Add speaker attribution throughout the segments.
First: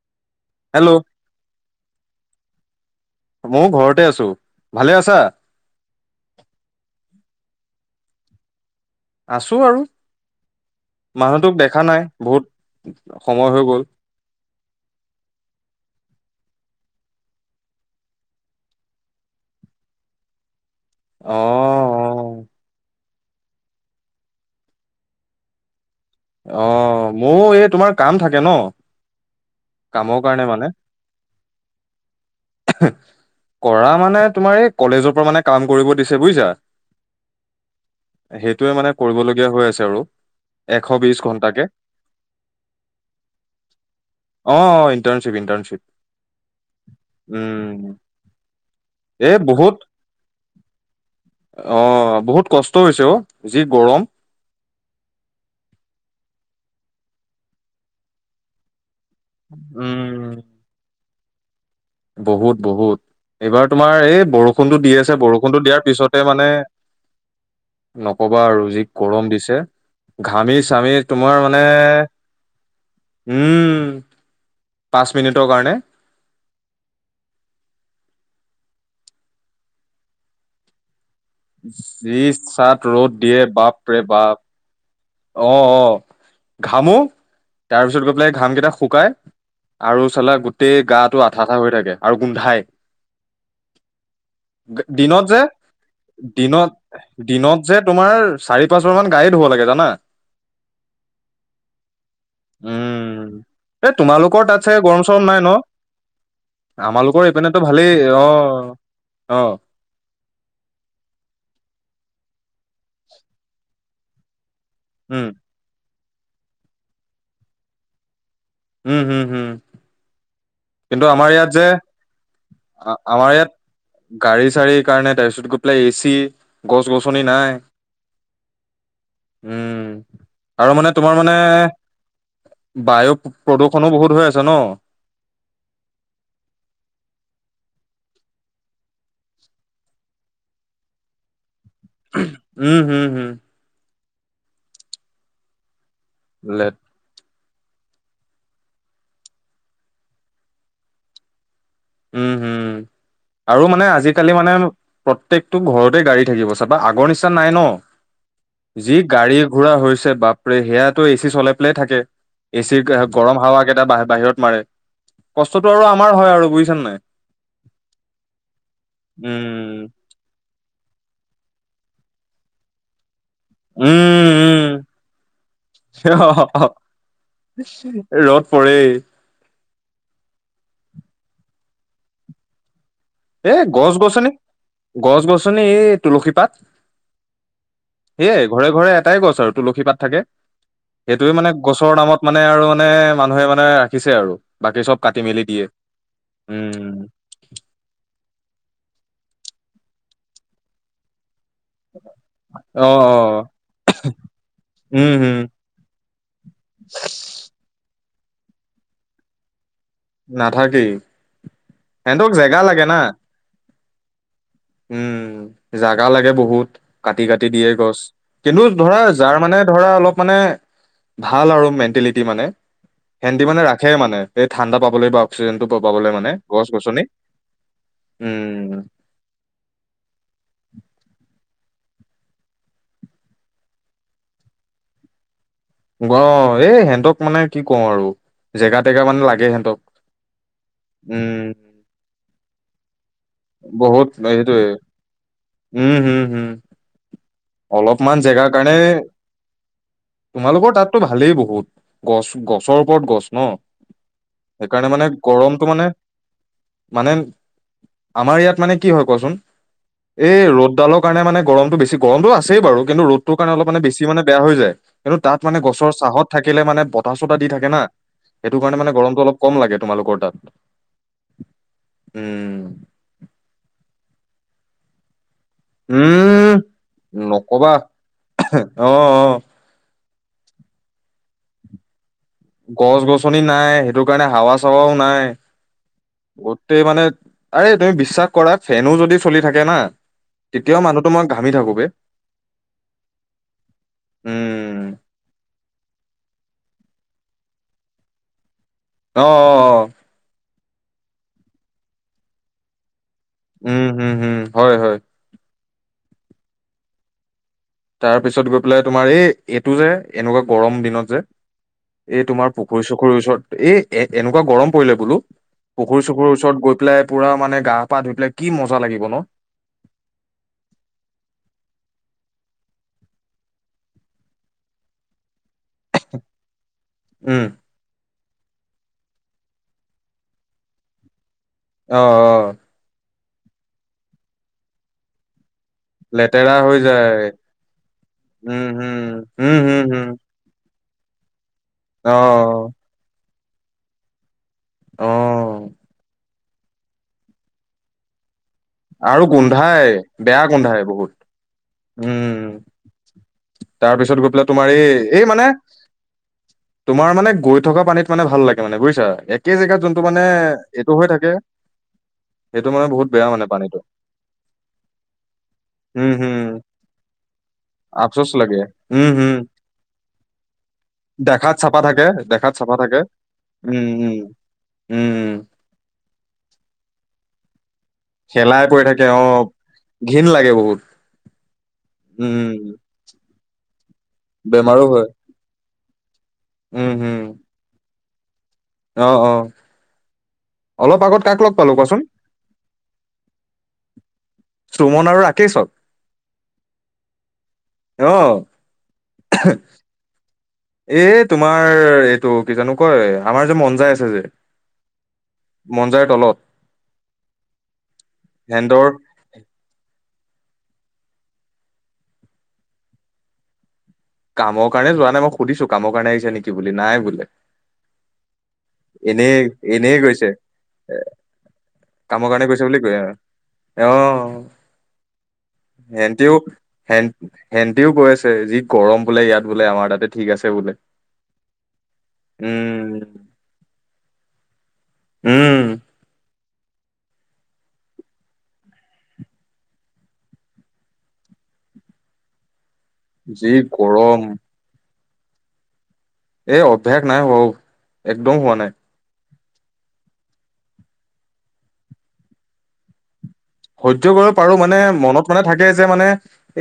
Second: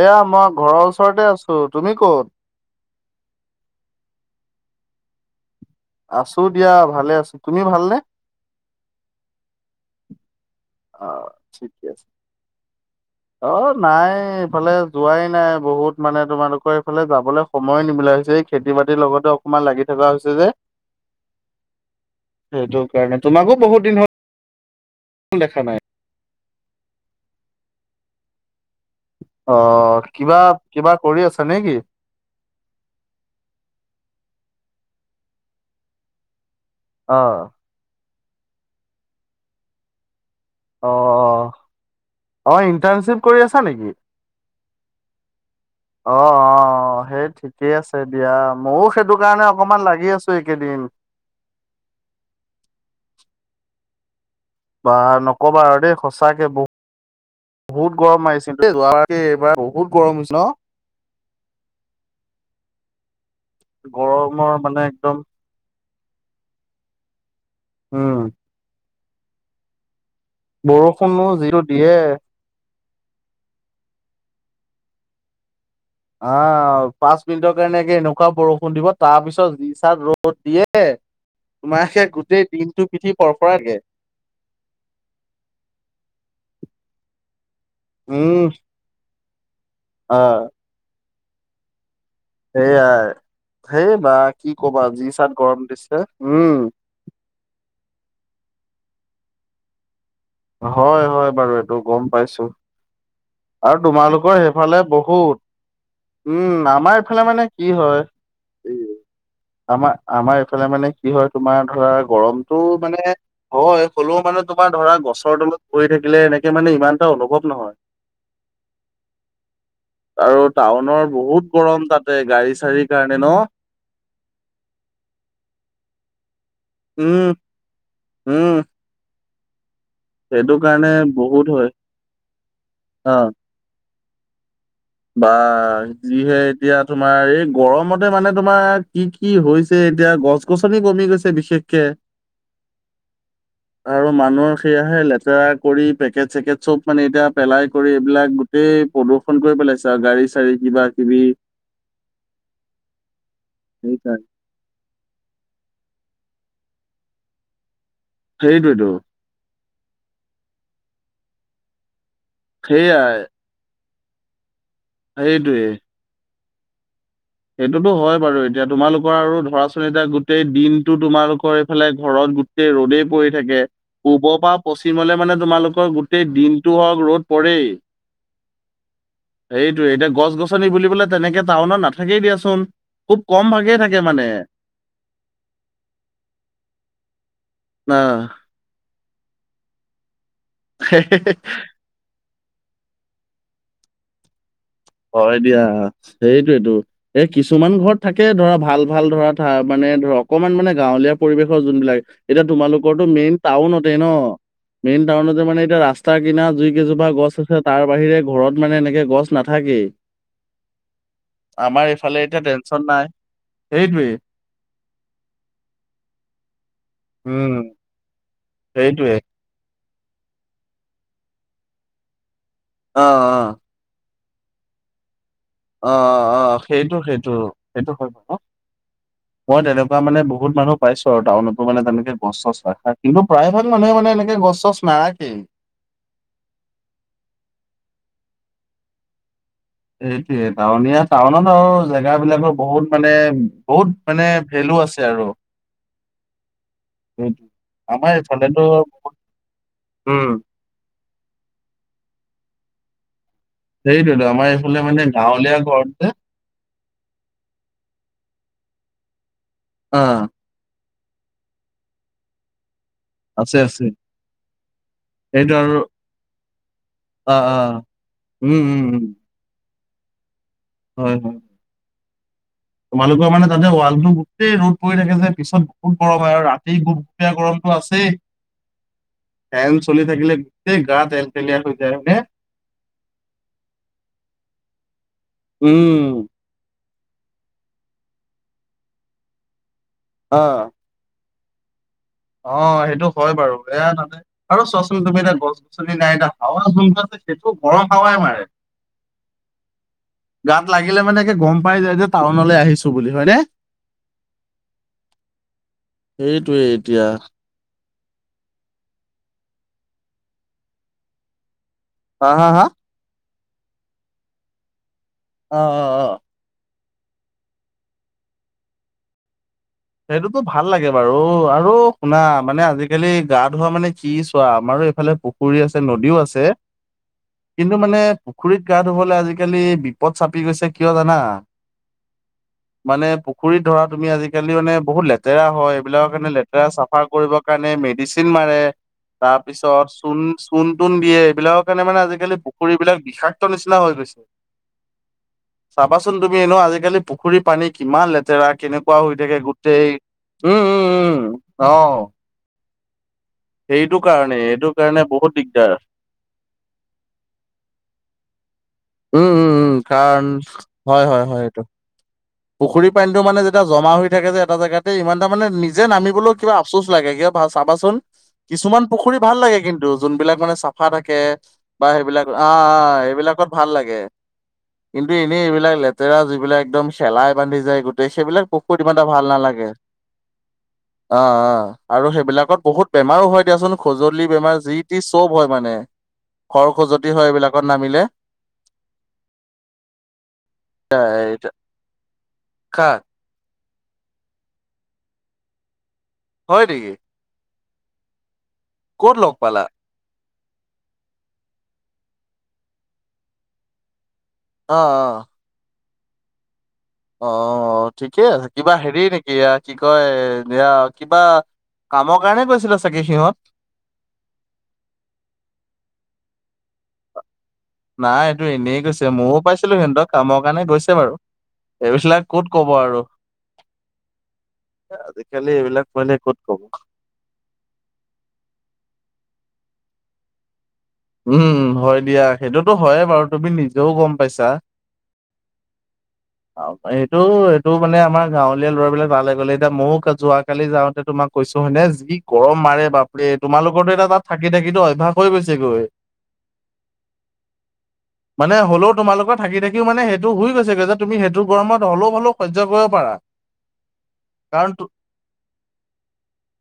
Speaker 1: এয়া মই ঘৰৰ
Speaker 2: হেল্ল'
Speaker 1: ওচৰতে আছো তুমি কত?
Speaker 2: ময়ো ঘৰতে আছো। ভালে আছা?
Speaker 1: আছো দিয়া ভালে আছো তুমি ভালনে?
Speaker 2: আছো আৰু
Speaker 1: অ
Speaker 2: মানুহটোক দেখা
Speaker 1: ঠিকে
Speaker 2: নাই
Speaker 1: আছে।
Speaker 2: বহুত সময়
Speaker 1: অ
Speaker 2: হৈ গ'ল
Speaker 1: নাই এইফালে যোৱাই নাই বহুত মানে তোমালোক ফালে যাবলৈ সময় নিমিলা হৈছে এই খেতি বাতিৰ লগতে অকমান লাগি থকা হৈছে যে।
Speaker 2: অ
Speaker 1: সেইটো কাৰণে তোমাকো বহুত দিন হল কোন দেখা নাই-
Speaker 2: অ মোৰো এই তোমাৰ কাম থাকে ন
Speaker 1: অ
Speaker 2: কামৰ
Speaker 1: কিবা
Speaker 2: কাৰণে মানে
Speaker 1: কিবা কৰি আছা নে কি?
Speaker 2: কৰা মানে তোমাৰ এই কলেজৰ পৰা মানে কাম কৰিব দিছে বুইছা।
Speaker 1: অহ।
Speaker 2: সেইটোৱে মানে কৰিবলগীয়া হৈ আছে আৰু এশ
Speaker 1: অ
Speaker 2: বিশ ঘন্টাকে
Speaker 1: অ ইণ্টাৰ্ণশ্বিপ কৰি আছা নেকি?
Speaker 2: অ ইণ্টাৰ্নশ্বিপ ইণ্টাৰ্নশ্বিপ
Speaker 1: অ অ সেই ঠিকেই আছে দিয়া ময়ো সেইটো
Speaker 2: এই
Speaker 1: কাৰণে
Speaker 2: বহুত
Speaker 1: অকমান লাগি আছো এইকেইদিন
Speaker 2: অ বহুত কষ্ট হৈছে অ যি গৰম
Speaker 1: বা নকবা আৰু দেই সঁচাকে বহুত বহুত গৰম মাৰিছে ত এইবাৰ বহুত গৰম
Speaker 2: উম
Speaker 1: হৈছে ন
Speaker 2: বহুত বহুত এইবাৰ তোমাৰ এই
Speaker 1: গৰমৰ
Speaker 2: বৰষুণটো
Speaker 1: মানে
Speaker 2: দি
Speaker 1: একদম
Speaker 2: আছে বৰষুণটো দিয়াৰ পিছত ত মানে
Speaker 1: উম,
Speaker 2: নকবা আৰু যি গৰম দিছে। ঘামি চামি
Speaker 1: বৰষুণো
Speaker 2: তোমাৰ
Speaker 1: যিটো
Speaker 2: মানে
Speaker 1: দিয়ে
Speaker 2: উম পাঁচ মিনিটৰ কাৰণে
Speaker 1: আহ পাঁচ মিনিটৰ কাৰণে এনেকুৱা বৰষুণ দিব তাৰ পিছত যি চাত ৰ'দ দিয়ে। তোমোকে
Speaker 2: যি
Speaker 1: গোটেই
Speaker 2: চাত
Speaker 1: দিনটো
Speaker 2: ৰ'দ
Speaker 1: পিঠি
Speaker 2: দিয়ে
Speaker 1: পৰপৰাই থাকে।
Speaker 2: বাপ ৰে বাপ অ অ ঘামো তাৰপিছত গৈ পেলাই
Speaker 1: উম,
Speaker 2: ঘাম কেইটা শুকাই আৰু চালা
Speaker 1: আহ
Speaker 2: গোটেই গাটো আঠা আঠা হৈ থাকে আৰু গোন্ধাই।
Speaker 1: সেইয়াই সেই বা কি ক'বা যি
Speaker 2: দিনত
Speaker 1: চাত
Speaker 2: যে
Speaker 1: গৰম দিছে।
Speaker 2: দিনত
Speaker 1: উম,
Speaker 2: দিনত যে তোমাৰ চাৰি পাঁচ বাৰ মান গাই ধুব লাগে জানা।
Speaker 1: হয় হয় বাৰু এইটো গম পাইছোঁ।
Speaker 2: উম
Speaker 1: আৰু
Speaker 2: এ
Speaker 1: তোমালোকৰ
Speaker 2: তাত
Speaker 1: সেইফালে
Speaker 2: চাগে গৰম চৰম নাই ন
Speaker 1: বহুত। উম আমাৰ
Speaker 2: আমালোকৰ
Speaker 1: এইফালে মানে
Speaker 2: এইপিনেতো
Speaker 1: কি
Speaker 2: ভালেই
Speaker 1: হয়
Speaker 2: অ অ
Speaker 1: আমাৰ আমাৰ এইফালে মানে কি হয় তোমাৰ ধৰা গ- গৰমতটো মানে হয় হ'লেও মানে তোমাৰ ধৰা
Speaker 2: উম
Speaker 1: গছৰ তলত পৰি থাকি- কিলে এনেকে মানে ইমান এটা অনুভৱ নহয়।
Speaker 2: উম হম হম হম
Speaker 1: আৰু
Speaker 2: কিন্তু
Speaker 1: টাউনৰ
Speaker 2: আমাৰ
Speaker 1: বহুত
Speaker 2: ইয়াত যে
Speaker 1: গৰম তাতে গাড়ী চাড়ী কাৰণে
Speaker 2: আমাৰ
Speaker 1: ন
Speaker 2: ইয়াত গাড়ী চাড়ীৰ কাৰণে তাৰপিছত গৈ পেলাই এ চি গছ গছনি
Speaker 1: উম
Speaker 2: নাই।
Speaker 1: উম
Speaker 2: উম
Speaker 1: সেইটো
Speaker 2: আৰু
Speaker 1: কাৰণে
Speaker 2: মানে তোমাৰ মানে
Speaker 1: বহুত হয়
Speaker 2: বায়ু
Speaker 1: অ
Speaker 2: প্ৰদূষণো বহুত হৈ আছে ন
Speaker 1: বা যিহে এতিয়া তোমাৰ এই গৰমতে মানে তোমাৰ কি কি হৈছে এতিয়া গছ গছনি কমি গৈছে বিশেষ
Speaker 2: হম হম হম
Speaker 1: আৰু মানুহ সেয়াহে লেতেৰা কৰি পেকেট চেকেট
Speaker 2: লেট
Speaker 1: চব মানে এতিয়া পেলাই কৰি এইবিলাক গোটেই প্ৰদূষণ কৰি পেলাইছে আৰু গাড়ী চাড়ী কিবা কিবি
Speaker 2: উম হম আৰু মানে
Speaker 1: সেইকাৰণে
Speaker 2: আজিকালি মানে প্ৰত্যেকটো ঘৰত গাড়ী থাকিব চাবা আগৰ নিচিনা নাই ন
Speaker 1: সেইটোৱেতো
Speaker 2: যি গাড়ী ঘোৰা হৈছে বাপৰে সেয়াতো এ চি চলাই পেলাই থাকে। এ চিৰ
Speaker 1: সেইয়াই
Speaker 2: গৰম হাৱা কেইটা বা বাহিৰত মাৰে।
Speaker 1: সেইটোৱে
Speaker 2: কষ্টটো আৰু আমাৰ হয় আৰু বুজিছানে নাই।
Speaker 1: সেইটোতো হয় বাৰু এতিয়া তোমালোকৰ আৰু ধৰা
Speaker 2: উম
Speaker 1: চোন এটা গোটেই দিনটো তোমালোকৰ এইফালে ঘৰত গোটেই ৰ'দেই পৰি- থাকে
Speaker 2: উম
Speaker 1: পূ্বৰ পৰা
Speaker 2: উম
Speaker 1: পশ্চিমলে মানে তোমালোকৰ গোটেই দিনটো হওক ৰ'দ পৰেই।
Speaker 2: ৰ'দ পৰে।
Speaker 1: সেইটোৱেই এতিয়া গছ গছনি বুলিবলে তেনেকে টাউনত নাথাকেই দিয়াচোন। খুব কম
Speaker 2: এ
Speaker 1: ভাগেই
Speaker 2: গছ
Speaker 1: থাকে মানে
Speaker 2: গছনি গছ গছনি এই তুলসী পাত
Speaker 1: অ
Speaker 2: সেয়াই ঘৰে ঘৰে এটাই গছ আৰু তুলসী পাত থাকে সেইটোৱে মানে গছৰ নামত মানে আৰু মানে মানুহে মানে ৰাখিছে আৰু বাকী চব কাটি
Speaker 1: হয়
Speaker 2: মেলি
Speaker 1: দিয়া
Speaker 2: দিয়ে
Speaker 1: সেইটোৱেতো
Speaker 2: উম
Speaker 1: এই কিছুমান ঘৰত থাক- কে ধৰা ভাল ভাল ধৰা মানে ধৰা অকমান মানে গাঁৱলীয়া পৰিৱেশ। যোনবিলাক এতিয়া
Speaker 2: অ অ
Speaker 1: তোমালোকৰটো মেইন টাউনতে ন। মেইন
Speaker 2: উম হম
Speaker 1: টাউনতে মানে এতিয়া ৰাস্তা কিনা জুই কেইজোপা গছ আছে তাৰ বাহিৰে ঘৰত মানে এনেকে গছ নাথাকেই
Speaker 2: নাথাকেই
Speaker 1: আমাৰ ইফালে
Speaker 2: সিহঁতক
Speaker 1: এতিয়া
Speaker 2: জেগা
Speaker 1: টেনচন
Speaker 2: লাগে না
Speaker 1: নাই সেইটোৱেই
Speaker 2: উম জাগা লাগে বহুত কাটি কাটি
Speaker 1: উম
Speaker 2: দিয়ে গছ কিন্তু ধৰা
Speaker 1: সেইটোৱে
Speaker 2: যাৰ মানে ধৰা অলপ মানে ভাল আৰু মেণ্টেলিটি মানে
Speaker 1: অ
Speaker 2: হেতি মানে
Speaker 1: অ
Speaker 2: ৰাখে মানে এই ঠাণ্ডা পাবলৈ ব
Speaker 1: অ অ সেইটো সেইটো সেইটো হয় বাৰু
Speaker 2: উম
Speaker 1: মই তেনেকুৱা বহু মানুহ পাইছো আৰু টাউনটো মানে গছ চছ ৰখাৰ কিন্তু প্ৰায় ভাগ মানুহে মানে এনেকে গছ চছ নাৰাখেই
Speaker 2: অ এই সিহঁতক মানে কি কওঁ আৰু জেগা টেগা মানে লাগে হেত
Speaker 1: সেইটোয়ে টাউনীয়া টাউনত আৰু জেগা বিলাকৰ বহুত মানে বহুত মানে ভেলু আছে আৰু
Speaker 2: উম, হম, হম,
Speaker 1: সেইটো আমাৰ
Speaker 2: অলপমান
Speaker 1: এই
Speaker 2: জেগাৰ
Speaker 1: চাইডটো
Speaker 2: কাৰণে
Speaker 1: বহুত উম
Speaker 2: তোমালোকৰ তাততো ভালেই বহুত গছ গছৰ ওপৰত গছ ন
Speaker 1: সেইটোৱেতো আমাৰ এইফালে
Speaker 2: সেইকাৰণে মানে
Speaker 1: গাঁৱলীয়া
Speaker 2: গৰমটো মানে
Speaker 1: ঘৰত যে
Speaker 2: মানে আমাৰ ইয়াত মানে কি হয় কোৱাচোন
Speaker 1: অ
Speaker 2: এই ৰ'দডালৰ কাৰণে মানে গৰমটো বেছি গৰমটো আছেই বাৰু। কিন্তু ৰ'দটোৰ কাৰণে
Speaker 1: আছে
Speaker 2: অলপ মানে
Speaker 1: আছে
Speaker 2: বেছি মানে বেয়া হৈ যায় কিন্তু তাত
Speaker 1: সেইটো
Speaker 2: মানে
Speaker 1: আৰু
Speaker 2: গছৰ চাহত থাকিলে মানে বতাহ
Speaker 1: অ
Speaker 2: চতাহ দি
Speaker 1: অ
Speaker 2: থাকে না। সেইটো
Speaker 1: উম
Speaker 2: কাৰণে
Speaker 1: উম
Speaker 2: মানে
Speaker 1: উম
Speaker 2: গৰমটো অলপ কম লাগে তোমালোকৰ তাত
Speaker 1: হয় হয়
Speaker 2: উম
Speaker 1: তোমালোকৰ মানে তাতে ৱালটো গোটেই ৰ'দ পৰি থাকে যে পিছত বহুত গৰম হয় আৰু
Speaker 2: উম,
Speaker 1: ৰাতি গুপপীয়া গৰমটো
Speaker 2: নকবা
Speaker 1: আছেই
Speaker 2: অ', অ'।
Speaker 1: ফেনচ চলি থাকিলে গোটেই গা তেল তেলিয়া হৈ যায় হয় নে
Speaker 2: গছ গছনি নাই সেইটো কাৰণে হাৱা চাৱাও নাই
Speaker 1: উম
Speaker 2: ত মানে আৰে তুমি বিশ্বাস কৰা ফেনো যদি চলি থাকে না
Speaker 1: অ
Speaker 2: তেতিয়াও মানুহটো মই ঘামি থাকোঁ বে
Speaker 1: অ সেইটো হয় বাৰু এয়া তাতে আৰু
Speaker 2: উম
Speaker 1: চোৱাচোন তুমি এতিয়া গছ গছনি নাই এতিয়া হাৱা চোন সেইটো গৰম হাৱাই মাৰে
Speaker 2: অ অ অ
Speaker 1: গাত লাগিলে মানে গম পাই যায় যে টাউনলৈ আহিছো বুলি হয়নে
Speaker 2: উম উম হয় হয়
Speaker 1: সেইটোৱেই এতিয়া
Speaker 2: তাৰপিছত গৈ পেলাই তোমাৰ এই এইটো যে এনেকুৱা গৰম দিনত যে এ
Speaker 1: হা হা
Speaker 2: তোমাৰ
Speaker 1: হা
Speaker 2: পুখুৰী চুখুৰীৰ ওচৰত এ এ এনেকুৱা গৰম পৰিলে বোলো
Speaker 1: অ অ অ
Speaker 2: পুখুৰী চুখুৰৰ ওচৰত গৈ পেলাই পুৰা মানে গা পা ধুই পেলাই কি মজা লাগিব ন
Speaker 1: সেইটোতো ভাল লাগে বাৰু আৰু শুনা মানে আজিকালি গা ধোৱা মানে কি চোৱা আমাৰ এইফালে পুখুৰী আছে নদীও আছে
Speaker 2: উম
Speaker 1: কিন্তু মানে পুখুৰীত গা ধুবলৈ আজিকালি বিপদ চাপি গৈছে কিয় জানা
Speaker 2: অ অ
Speaker 1: মানে পুখুৰীত ধৰা তুমি আজিকালি মানে বহুত লেতেৰা হয় বিলাকৰ কাৰে লেতেৰা
Speaker 2: হৈ
Speaker 1: চাফা
Speaker 2: যায়
Speaker 1: কৰিব কাৰণে মেডিচিন মাৰে
Speaker 2: উম হম উম হম
Speaker 1: তাৰপিছত
Speaker 2: হম
Speaker 1: চুণ চুণ ন দিয়ে এইবিলাকৰ কাৰণে মানে আজিকালি পুখুৰী
Speaker 2: অ
Speaker 1: বিলাক বিষাক্ত নিচিনা হৈ গৈছে
Speaker 2: অ
Speaker 1: চাবাচোন তুমি এনও আজিকালি পুখুৰী পানী কিমান লেতেৰা কেনেকুৱা হৈ
Speaker 2: আৰু
Speaker 1: থাকে গোটেই
Speaker 2: গোন্ধাই বেয়া
Speaker 1: উম
Speaker 2: গোন্ধায়
Speaker 1: উম
Speaker 2: বহুত
Speaker 1: উম অ
Speaker 2: উম
Speaker 1: সেইটো
Speaker 2: তাৰপিছত গৈ
Speaker 1: কাৰণে
Speaker 2: পেলাই
Speaker 1: এইটো
Speaker 2: তোমাৰ এই
Speaker 1: কাৰণে
Speaker 2: এই
Speaker 1: বহুত
Speaker 2: মানে
Speaker 1: দিগদাৰ
Speaker 2: তোমাৰ মানে গৈ থকা পানীত। মানে ভাল লাগে মানে বুজিছা
Speaker 1: উম
Speaker 2: একে
Speaker 1: উম উম
Speaker 2: জেগাত যোনটো মানে
Speaker 1: কাৰণ
Speaker 2: এইটো
Speaker 1: হয়
Speaker 2: হৈ
Speaker 1: হয়
Speaker 2: থাকে
Speaker 1: হয় এইটো।
Speaker 2: সেইটো মানে
Speaker 1: পুখুৰী
Speaker 2: বহুত
Speaker 1: পানীতটো
Speaker 2: বেয়া
Speaker 1: মানে যেতিয়া
Speaker 2: পানীটো
Speaker 1: জমা হৈ থাকে যে এটা জেগাতে ইমান এটা মানে নিজে
Speaker 2: উম
Speaker 1: নামিবলৈও
Speaker 2: হম
Speaker 1: কিবা আফচোচ লাগে কিয়। ভাল চাবাচোন।
Speaker 2: আফচোচ লাগে
Speaker 1: কিছুমান
Speaker 2: উম
Speaker 1: পুখুৰী
Speaker 2: হম
Speaker 1: ভাল লাগে কিন্তু যোনবিলাক মানে চাফা থাকে
Speaker 2: দেখাত চাফা
Speaker 1: বা
Speaker 2: থাকে
Speaker 1: সেইবিলাক অ অ
Speaker 2: দেখাত চাফা থাকে
Speaker 1: এইবিলাকত ভাল
Speaker 2: উম
Speaker 1: লাগে
Speaker 2: উম
Speaker 1: কিন্তু
Speaker 2: উম
Speaker 1: এনেই এইবিলাক লেতেৰা যিবিলাক একদম চেলাই বান্ধি যায় গোটেই সেইবিলাক
Speaker 2: শেলাই
Speaker 1: পুখুৰীত
Speaker 2: পৰি
Speaker 1: ইমান এটা
Speaker 2: থাকে অ
Speaker 1: ভাল নালাগে।
Speaker 2: ঘিণ লাগে বহুত
Speaker 1: অ অ আৰু
Speaker 2: উম
Speaker 1: সেইবিলাকত বহুত বেমাৰো হয় দিয়াচোনো। খজুলি বেমাৰ যি টি চব হয় মানে খৰ
Speaker 2: উম
Speaker 1: খজুৱতি
Speaker 2: হম
Speaker 1: হয় এইবিলাকত নামিলে।
Speaker 2: অ অ অলপ আগত কাক লগ পালো কোৱাচোন। সুমন আৰু ৰাকেশক
Speaker 1: হয় নেকি?
Speaker 2: আহ
Speaker 1: কত লগ পালা
Speaker 2: এ তোমাৰ এইটো কি জানো কয় আমাৰ যে মন যাই আছে যে
Speaker 1: অ অ
Speaker 2: মনজাৰ তলত
Speaker 1: অ ঠিকে আছে কিবা
Speaker 2: হেন্দৰ
Speaker 1: হেৰি নেকি কি কয় এতিয়া কিবা কামৰ কাৰণে কৈছিলে চাগে সিহঁত।
Speaker 2: কামৰ কাৰণে যোৱা নাই মই সুধিছো কামৰ কাৰণে আহিছে নেকি বুলি নাই বোলে।
Speaker 1: নাই এইটো এনেই গৈছে
Speaker 2: এনেই
Speaker 1: ময়ো পাইছিলো সিহঁতক কামৰ কাৰণে গৈছে বাৰু।
Speaker 2: কাম
Speaker 1: এইবিলাক ক'ত
Speaker 2: কাৰণে কৰিছে
Speaker 1: ক'ব
Speaker 2: বুলি ক
Speaker 1: আৰু
Speaker 2: অ
Speaker 1: আজিকালি এইবিলাক পোৱালিয়ে ক'ত ক'ব
Speaker 2: হেটিওে হেণ্টিও গৈ আছে যি গৰম বোলে ইয়াত বোলে আমাৰ তাতে ঠিক আছে বোলে।
Speaker 1: উম হয় দিয়া সেইটোতো হয়ে বাৰু
Speaker 2: উম
Speaker 1: তুমি নিজেও গম পাইছা।
Speaker 2: উম
Speaker 1: এইটো এইটো মানে আমাৰ গাঁৱলীয়া লৰাবিলাক ভালে গ'ললে এতিয়া ময় যোৱাকালি যাওঁতে তোমাৰ কৈছো হয়নে যি গৰম মাৰে বাপৰে
Speaker 2: যি
Speaker 1: তোমালোকৰ তো এটা
Speaker 2: গৰম
Speaker 1: তাত থাকি থাকিটো অভ্যাস হৈ গৈছেগৈ।
Speaker 2: এ অভ্যাস নাই হৌ একদম হোৱা
Speaker 1: মানে
Speaker 2: নাই
Speaker 1: হ'লেও তোমালোকৰ থাকি থাকিও মানে সেইটো হৈই গৈছেগৈ যে তুমি সেইটো গৰমত হলেও হলেও শৈৰ্য কৰিব পাৰা
Speaker 2: হজ্য কৰিব পাৰো
Speaker 1: কাৰণ
Speaker 2: মানে
Speaker 1: তো
Speaker 2: মনত শৈৰ্য কৰিব পাৰো মানেমনত থাকে যে মানে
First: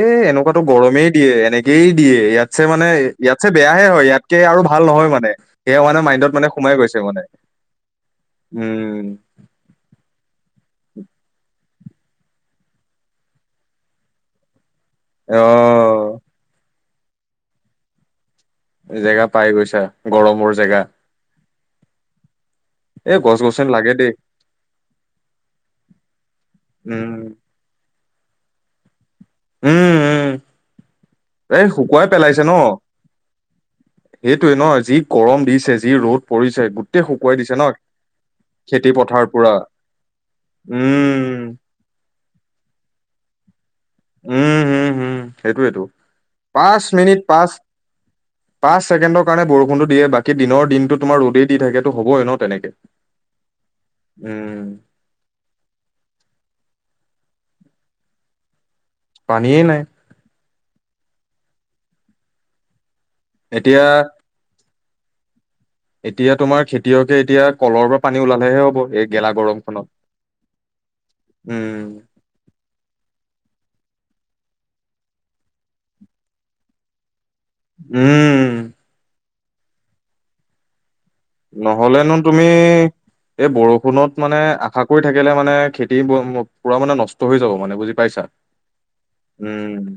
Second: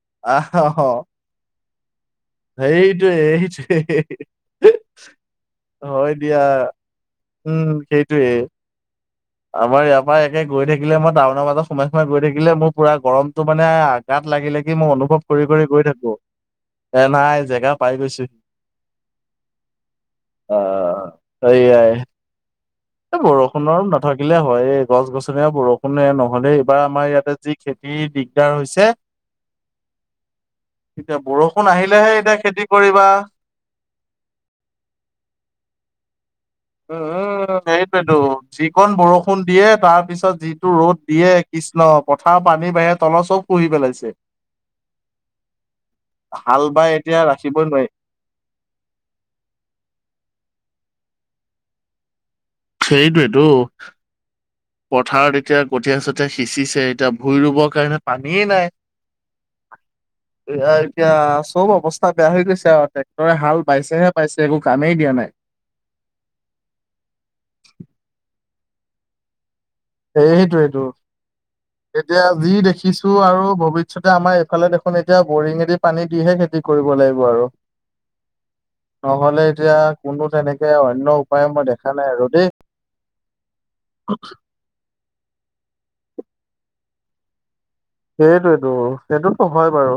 Speaker 2: এ এনেকুৱাতো
Speaker 1: আহ
Speaker 2: গৰমেই দিয়ে এনেকে। দিয়ে ইয়াতছে মানে
Speaker 1: সেইটোৱে
Speaker 2: ইয়াতছে বেয়াহে
Speaker 1: সেইটোৱে।
Speaker 2: হয় ইয়াতকে আৰু ভাল নহয় মানে সেয়া মানে
Speaker 1: হয়
Speaker 2: মাইণ্ডত
Speaker 1: দিয়া
Speaker 2: মানে সোমাই গৈছে মানে
Speaker 1: উম সেইটোয়ে।
Speaker 2: উম
Speaker 1: আমাৰ ইয়াৰ পৰা একে গৈ থাকিলে মই টাউনৰ ব সোমাই সোমাই গৈ থাকিলে মোৰ পুৰা গৰমতটো মানে আঘাত লাগিল লাগি। মই অনুভৱ কৰি কৰি গৈ
Speaker 2: আহ
Speaker 1: থাকো এ নাই জেগা পাই গৈছোহি।
Speaker 2: জেগা পাই গৈছা গৰমৰ জেগা
Speaker 1: সেইযাই এই
Speaker 2: গছ গছনি
Speaker 1: বৰষুণৰ
Speaker 2: লাগে দেই
Speaker 1: নাথাকিলে হয় এই গছ গছনিয় বৰষুণে নহলে এইবাৰ আমাৰ
Speaker 2: উম
Speaker 1: ইয়াতে যি খেতি দিগদাৰ হৈছে।
Speaker 2: উম উম
Speaker 1: এতিয়া
Speaker 2: এই
Speaker 1: বৰষুণ আহিলেহে এতিয়া খেতি কৰিবা।
Speaker 2: সেইটোয়ে নহ যি গৰম দিছে যি ৰ'দ পৰিছে
Speaker 1: উ
Speaker 2: গোটেই শুকুৱাই দিছে ন
Speaker 1: সেইটোতো
Speaker 2: খেতি
Speaker 1: যিকণ
Speaker 2: পথাৰ
Speaker 1: বৰষুণ
Speaker 2: পুৰা
Speaker 1: দিয়ে তাৰ পিছত যিটো ৰ'দ দিয়ে।
Speaker 2: উম
Speaker 1: কৃষ্ণ পথাৰ পানী বাহৰে তলৰ চব। আছে
Speaker 2: উম সেইটোৱেতটো পাঁচ
Speaker 1: এতিয়া
Speaker 2: মিনিট পাঁচ।
Speaker 1: ৰাখিবই নোৱাৰি।
Speaker 2: পাঁচ ছেকেণ্ডৰ কাৰণে বৰষুণো দিয়ে বাকী দিনৰ দিনটো তোমাৰ ৰ'দেই দি থাকেতো হ'বই ন তেনেকে
Speaker 1: সেইটোৱেইটো
Speaker 2: উম
Speaker 1: পথাৰত এতিয়া গঠীয়া চঠীয়া সিঁচিছে। এতিয়া ভূই ৰুবৰ কাৰণে পানীয়েই নাই।
Speaker 2: পানী নাই
Speaker 1: এ এতিয়া চব অৱস্থা বেয়া হৈ গৈছে আৰু ট্ৰেক্টৰে হাল
Speaker 2: এতিয়া
Speaker 1: বাইছেহে পাইছে একো কামেই দিয়া নাই।
Speaker 2: এতিয়া তোমাৰ খেতিয়কে এতিয়া কলৰ পৰা পানী ওলালেহে হ'ব। এই গেলা গৰম
Speaker 1: এইটোইটো
Speaker 2: উম
Speaker 1: এতিয়া যি দেখিছো আৰু ভৱিষ এতিয়া আমাৰ এইফালে দেখোন এতিয়া বৰিঙেদি পানী দিহে খেতি কৰিব লাগিব আৰু।
Speaker 2: উম।
Speaker 1: নহ'লে এতিয়া কোনো তেনেকে অন্য উপায় মই দেখা নাই
Speaker 2: নহ'লেনো
Speaker 1: আৰু
Speaker 2: তুমি
Speaker 1: দেই।
Speaker 2: এই বৰষুণত মানে আশা কৰি থাকিলে মানে খেতি পূৰা মানে নষ্ট হৈ যাব। মানে বুজি পাইছা
Speaker 1: সেইটোৱেইটো সেইটো হয়
Speaker 2: উম
Speaker 1: বাৰু,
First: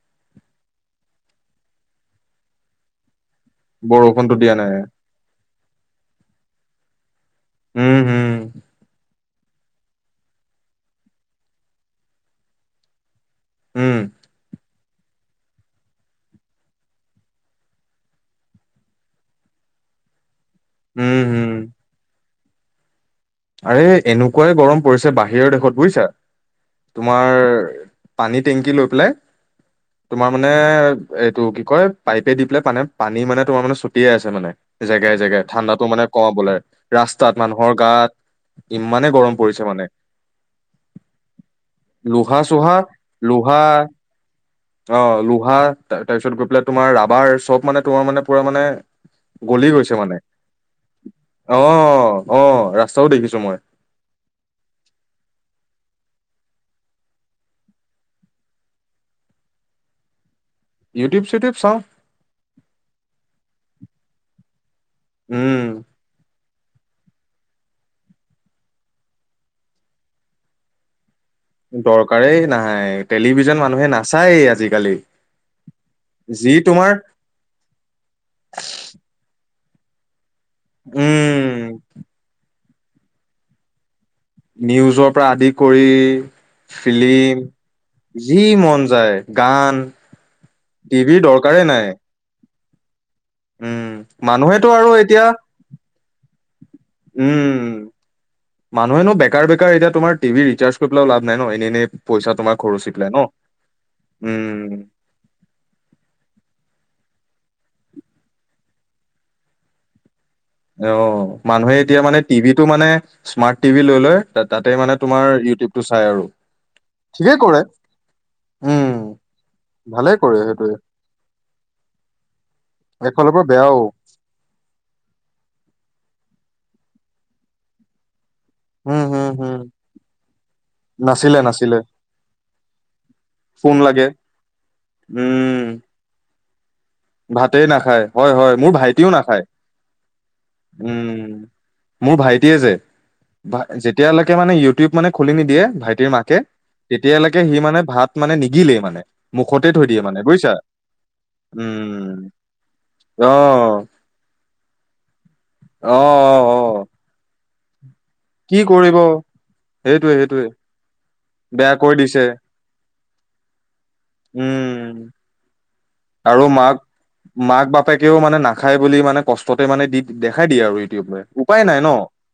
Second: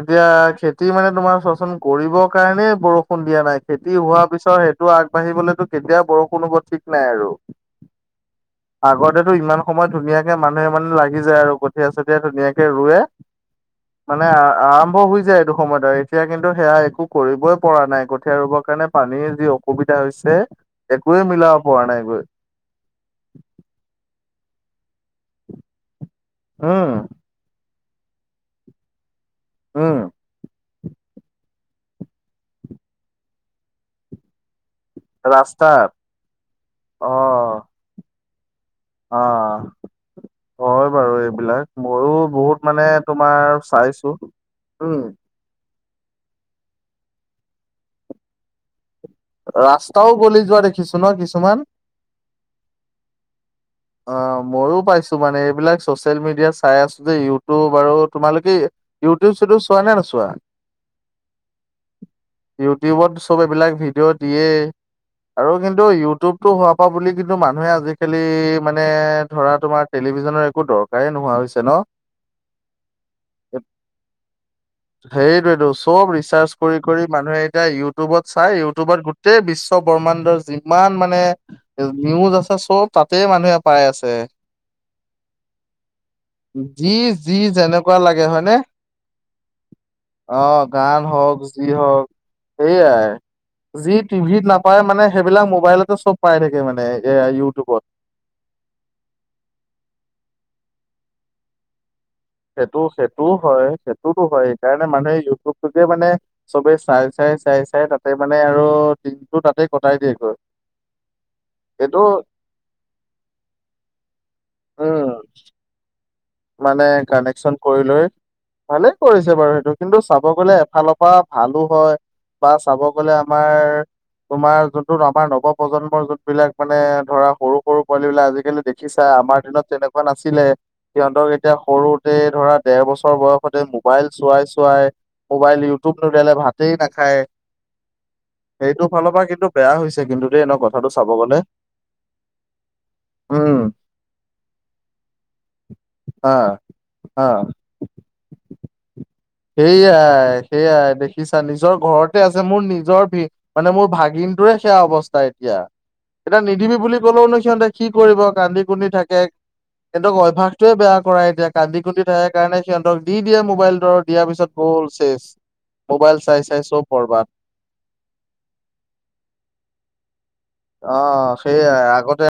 Speaker 1: এতিয়া খেতি মানে তোমাৰ কৰিবৰ কাৰণে বৰ খুন্দিয়া নাই খেতি হোৱাৰ
Speaker 2: বৰষুণটো দিয়া
Speaker 1: পিছত
Speaker 2: নাই
Speaker 1: সেইটো আগবাঢ়িবলেতো কেতিয়া বৰষুণ হ'ব ঠিক নাই আৰু।
Speaker 2: উম হম
Speaker 1: আগত এতিয়া ইমান সময় ধুনীয়াকে মানুহে মানে লাগি যায় আৰু কঠীয়া চঠিয়া ধুনীয়াকে ৰুৱে।
Speaker 2: উম
Speaker 1: মানে আ আম হৈ যায় এইটো সময়ত আৰু এতিয়া কিন্তু সেয়া একো কৰিবই পৰা নাই কঠীয়া ৰুবৰ কাৰণে পানীৰ যি অসুবিধা। হৈছে একোৱে
Speaker 2: উম হম
Speaker 1: মিলাব পৰা নাই গৈ।
Speaker 2: আৰে এনেকুৱাই গৰম পৰিছে বাহিৰৰ দেশত বুইছা!
Speaker 1: উম
Speaker 2: তোমাৰ পানী টেংকি লৈ পেলাই
Speaker 1: উম
Speaker 2: তোমাৰ মানে এইটো কি কয় পাইপে দি পেলাই পানে পানী মানে তোমাৰ মানে ছটিয়াই আছে মানে। জেগাই জেগাই
Speaker 1: ৰাস্তাত
Speaker 2: ঠাণ্ডাতো মানে কওঁ বোলে ৰাস্তাত
Speaker 1: অ'।
Speaker 2: মানুহৰ গাত ইমানে
Speaker 1: অ
Speaker 2: গৰম পৰিছে মানে।
Speaker 1: হয় বাৰু এইবিলাক মইও
Speaker 2: লোহা
Speaker 1: বহুত
Speaker 2: চোহা
Speaker 1: মানে
Speaker 2: লোহা
Speaker 1: তোমাৰ চাইছো। উম
Speaker 2: অ' লোহা তাৰপিছত গৈ পেলাই তোমাৰ ৰাবাৰ চব মানে তোমাৰ মানে পুৰা মানে গলি গৈছে
Speaker 1: ৰাস্তাও
Speaker 2: মানে
Speaker 1: গলি যোৱা দেখিছো ন কিছুমান
Speaker 2: অ' আহ ৰাস্তাও দেখিছো মই।
Speaker 1: অ' ময়ো পাইছো মানে এইবিলাক চচিয়েল মিডিয়াত চাই আছো যে ইউটিউব আৰু তোমালোকে ইউটিউব চুটিউব চোৱা নে নোচোৱা?
Speaker 2: ইউটিউব চিউটিউব চাওঁ
Speaker 1: ইউটিউবত চব এইবিলাক ভিডিঅ' দিয়ে। আৰু
Speaker 2: উম
Speaker 1: কিন্তু ইউটিউবতটো হোৱাৰ পৰা বুলি কিন্তু মানুহে আজিকালি মানে ধৰা তোমাৰ টেলিভিছনৰ একো দৰকাৰ
Speaker 2: দৰকাৰেই নাই। টেলিভিছন মানুহে নাচায়েই আজিকালি।
Speaker 1: সেইটোৱেটো চব
Speaker 2: যি
Speaker 1: ৰিচাৰ্চ
Speaker 2: তোমাৰ
Speaker 1: কৰি মানুহে এতিয়া ইউটিউবত চাই, ইউটিউবত গোটেই বিশ্ব বিশ ব্ৰহ্মাণ্ডৰ যিমান মানে
Speaker 2: উম
Speaker 1: নিউজ আছে চব তাতেই মানুহে পাই আছে।
Speaker 2: নিউজৰ পৰা আদি কৰি
Speaker 1: যি যি যেনেকুৱা লাগে
Speaker 2: ফিলি্ম যি
Speaker 1: হয়নে?
Speaker 2: মন যায় গান
Speaker 1: অ' গান
Speaker 2: টিভিৰ
Speaker 1: হওক
Speaker 2: দৰকাৰেই
Speaker 1: যি
Speaker 2: নাই
Speaker 1: হওক সেইয়াই।
Speaker 2: উম
Speaker 1: যি টিভিত
Speaker 2: মানুহেতো
Speaker 1: নাপায়
Speaker 2: আৰু
Speaker 1: মানে
Speaker 2: এতিয়া
Speaker 1: সেইবিলাক মোবাইলতে চব পাই থাকে মানে এ
Speaker 2: উম
Speaker 1: ইউটিউবত।
Speaker 2: মানুহেনো বেকাৰ বেকাৰ এতিয়া তোমাৰ টিভি ৰিচাৰ্ কৰি পেলাও লাভ ন এনেই এনেই। পইচা তোমাৰ
Speaker 1: সেইটো
Speaker 2: খৰচি পেলাই ন
Speaker 1: সেইটোও হয়। সেইটোতো হয়
Speaker 2: উম
Speaker 1: সেইকাৰণে মানুহে ইউটিউবটোকে মানে চবে চাই চাই চাই চাই তাতে মানে আৰু দিনটো তাতে কটাই দিয়েগৈ।
Speaker 2: অ' মানুহে
Speaker 1: এইটো
Speaker 2: এতিয়া মানে টিভিটো মানে স্মাৰ্ট টিভি লৈ লয় তাতে মানে
Speaker 1: উম
Speaker 2: তোমাৰ ইউটিউব টো চাই আৰু।
Speaker 1: মানে
Speaker 2: ঠিকেই
Speaker 1: কানেকচন
Speaker 2: কৰে
Speaker 1: কৰি লৈ
Speaker 2: উম
Speaker 1: ভালেই কৰিছে বাৰু সেইটো কিন্তু
Speaker 2: ভালে
Speaker 1: চাব
Speaker 2: কৰে
Speaker 1: গলে
Speaker 2: সেইটোৱে
Speaker 1: এফালৰ পৰা ভালো হয়। বা চাব গ'লে
Speaker 2: একফালৰ পৰা বেয়াও
Speaker 1: আমাৰ তোমাৰ যোনটো আমাৰ নৱ প্ৰ্জন্মৰ জুনবিলাক মানে ধৰা সৰু সৰু পোৱালী বিলাক আজি দেখিছা
Speaker 2: উম হম
Speaker 1: আমাৰ
Speaker 2: হম
Speaker 1: দিনত তেনেকুৱা নাছিলে। সিহঁতক
Speaker 2: নাছিলে
Speaker 1: এতিয়া
Speaker 2: নাছিলে
Speaker 1: সৰুতে ধৰা দেৰ বছৰ ছৰ বয়সতে
Speaker 2: ফোন লাগে
Speaker 1: মোবাইল চোৱাই চোৱাই মোবাইল
Speaker 2: উম
Speaker 1: ইউটিউব নোলিয়ালে ভাত টেই নাখায়।
Speaker 2: ভাতেই নাখায় হয় হয় মোৰ
Speaker 1: সেইটো
Speaker 2: ভাইটিও
Speaker 1: ফালৰ পৰা
Speaker 2: নাখায়
Speaker 1: কিন্তু বেয়া হৈছে কিন্তু দেই এনে কথাটো
Speaker 2: উম
Speaker 1: চাব গ'লে।
Speaker 2: মোৰ ভাইটিয়ে যে
Speaker 1: উম
Speaker 2: যেতিয়ালৈকে মানে ইউটিউব মানে খুলি নিদিয়ে, ভাইটি ৰ
Speaker 1: হা
Speaker 2: মাকে
Speaker 1: হা
Speaker 2: তেতিয়ালৈকে সি মানে ভাত মানে নিগিলেই মানে। মুখতে থৈ দিয়ে মানে
Speaker 1: সেইয়াই
Speaker 2: বুজিছা
Speaker 1: সেইয়াই দেখিছা নি নিজৰ
Speaker 2: উম
Speaker 1: ঘৰতে আছে মোৰ নিজৰ ভ
Speaker 2: আহ
Speaker 1: মানে মোৰ ভাগিনটোৰে সেয়া অৱস্থা এতিয়া।
Speaker 2: অ
Speaker 1: এটা
Speaker 2: অ অ
Speaker 1: নিদিবি বুলি ক'লেও। কি কৰিব
Speaker 2: কি
Speaker 1: কান্দি কুদি
Speaker 2: কৰিব
Speaker 1: থাকে।
Speaker 2: সেইটোৱে
Speaker 1: সিহঁক
Speaker 2: সেইটোৱে
Speaker 1: অভ্যাসটোৱে বেয়া কৰা এতিয়া
Speaker 2: বেয়া
Speaker 1: কান্দি
Speaker 2: কৈ
Speaker 1: কুন্দি
Speaker 2: দিছে
Speaker 1: থাকে কাৰণে সিহঁতক দি দিয়ে মোবাইল দৰত। তাৰ পিছত গ'ল
Speaker 2: উম
Speaker 1: শেষ
Speaker 2: আৰু মাক মাক বাপেকেও মানে নাখায় বুলি মানে কষ্টতে মানে দি দেখ খাই দিয়ে আৰু ইউটিউব
Speaker 1: অ'
Speaker 2: উপায় নাই
Speaker 1: সেইয়াই
Speaker 2: ন।
Speaker 1: আগতে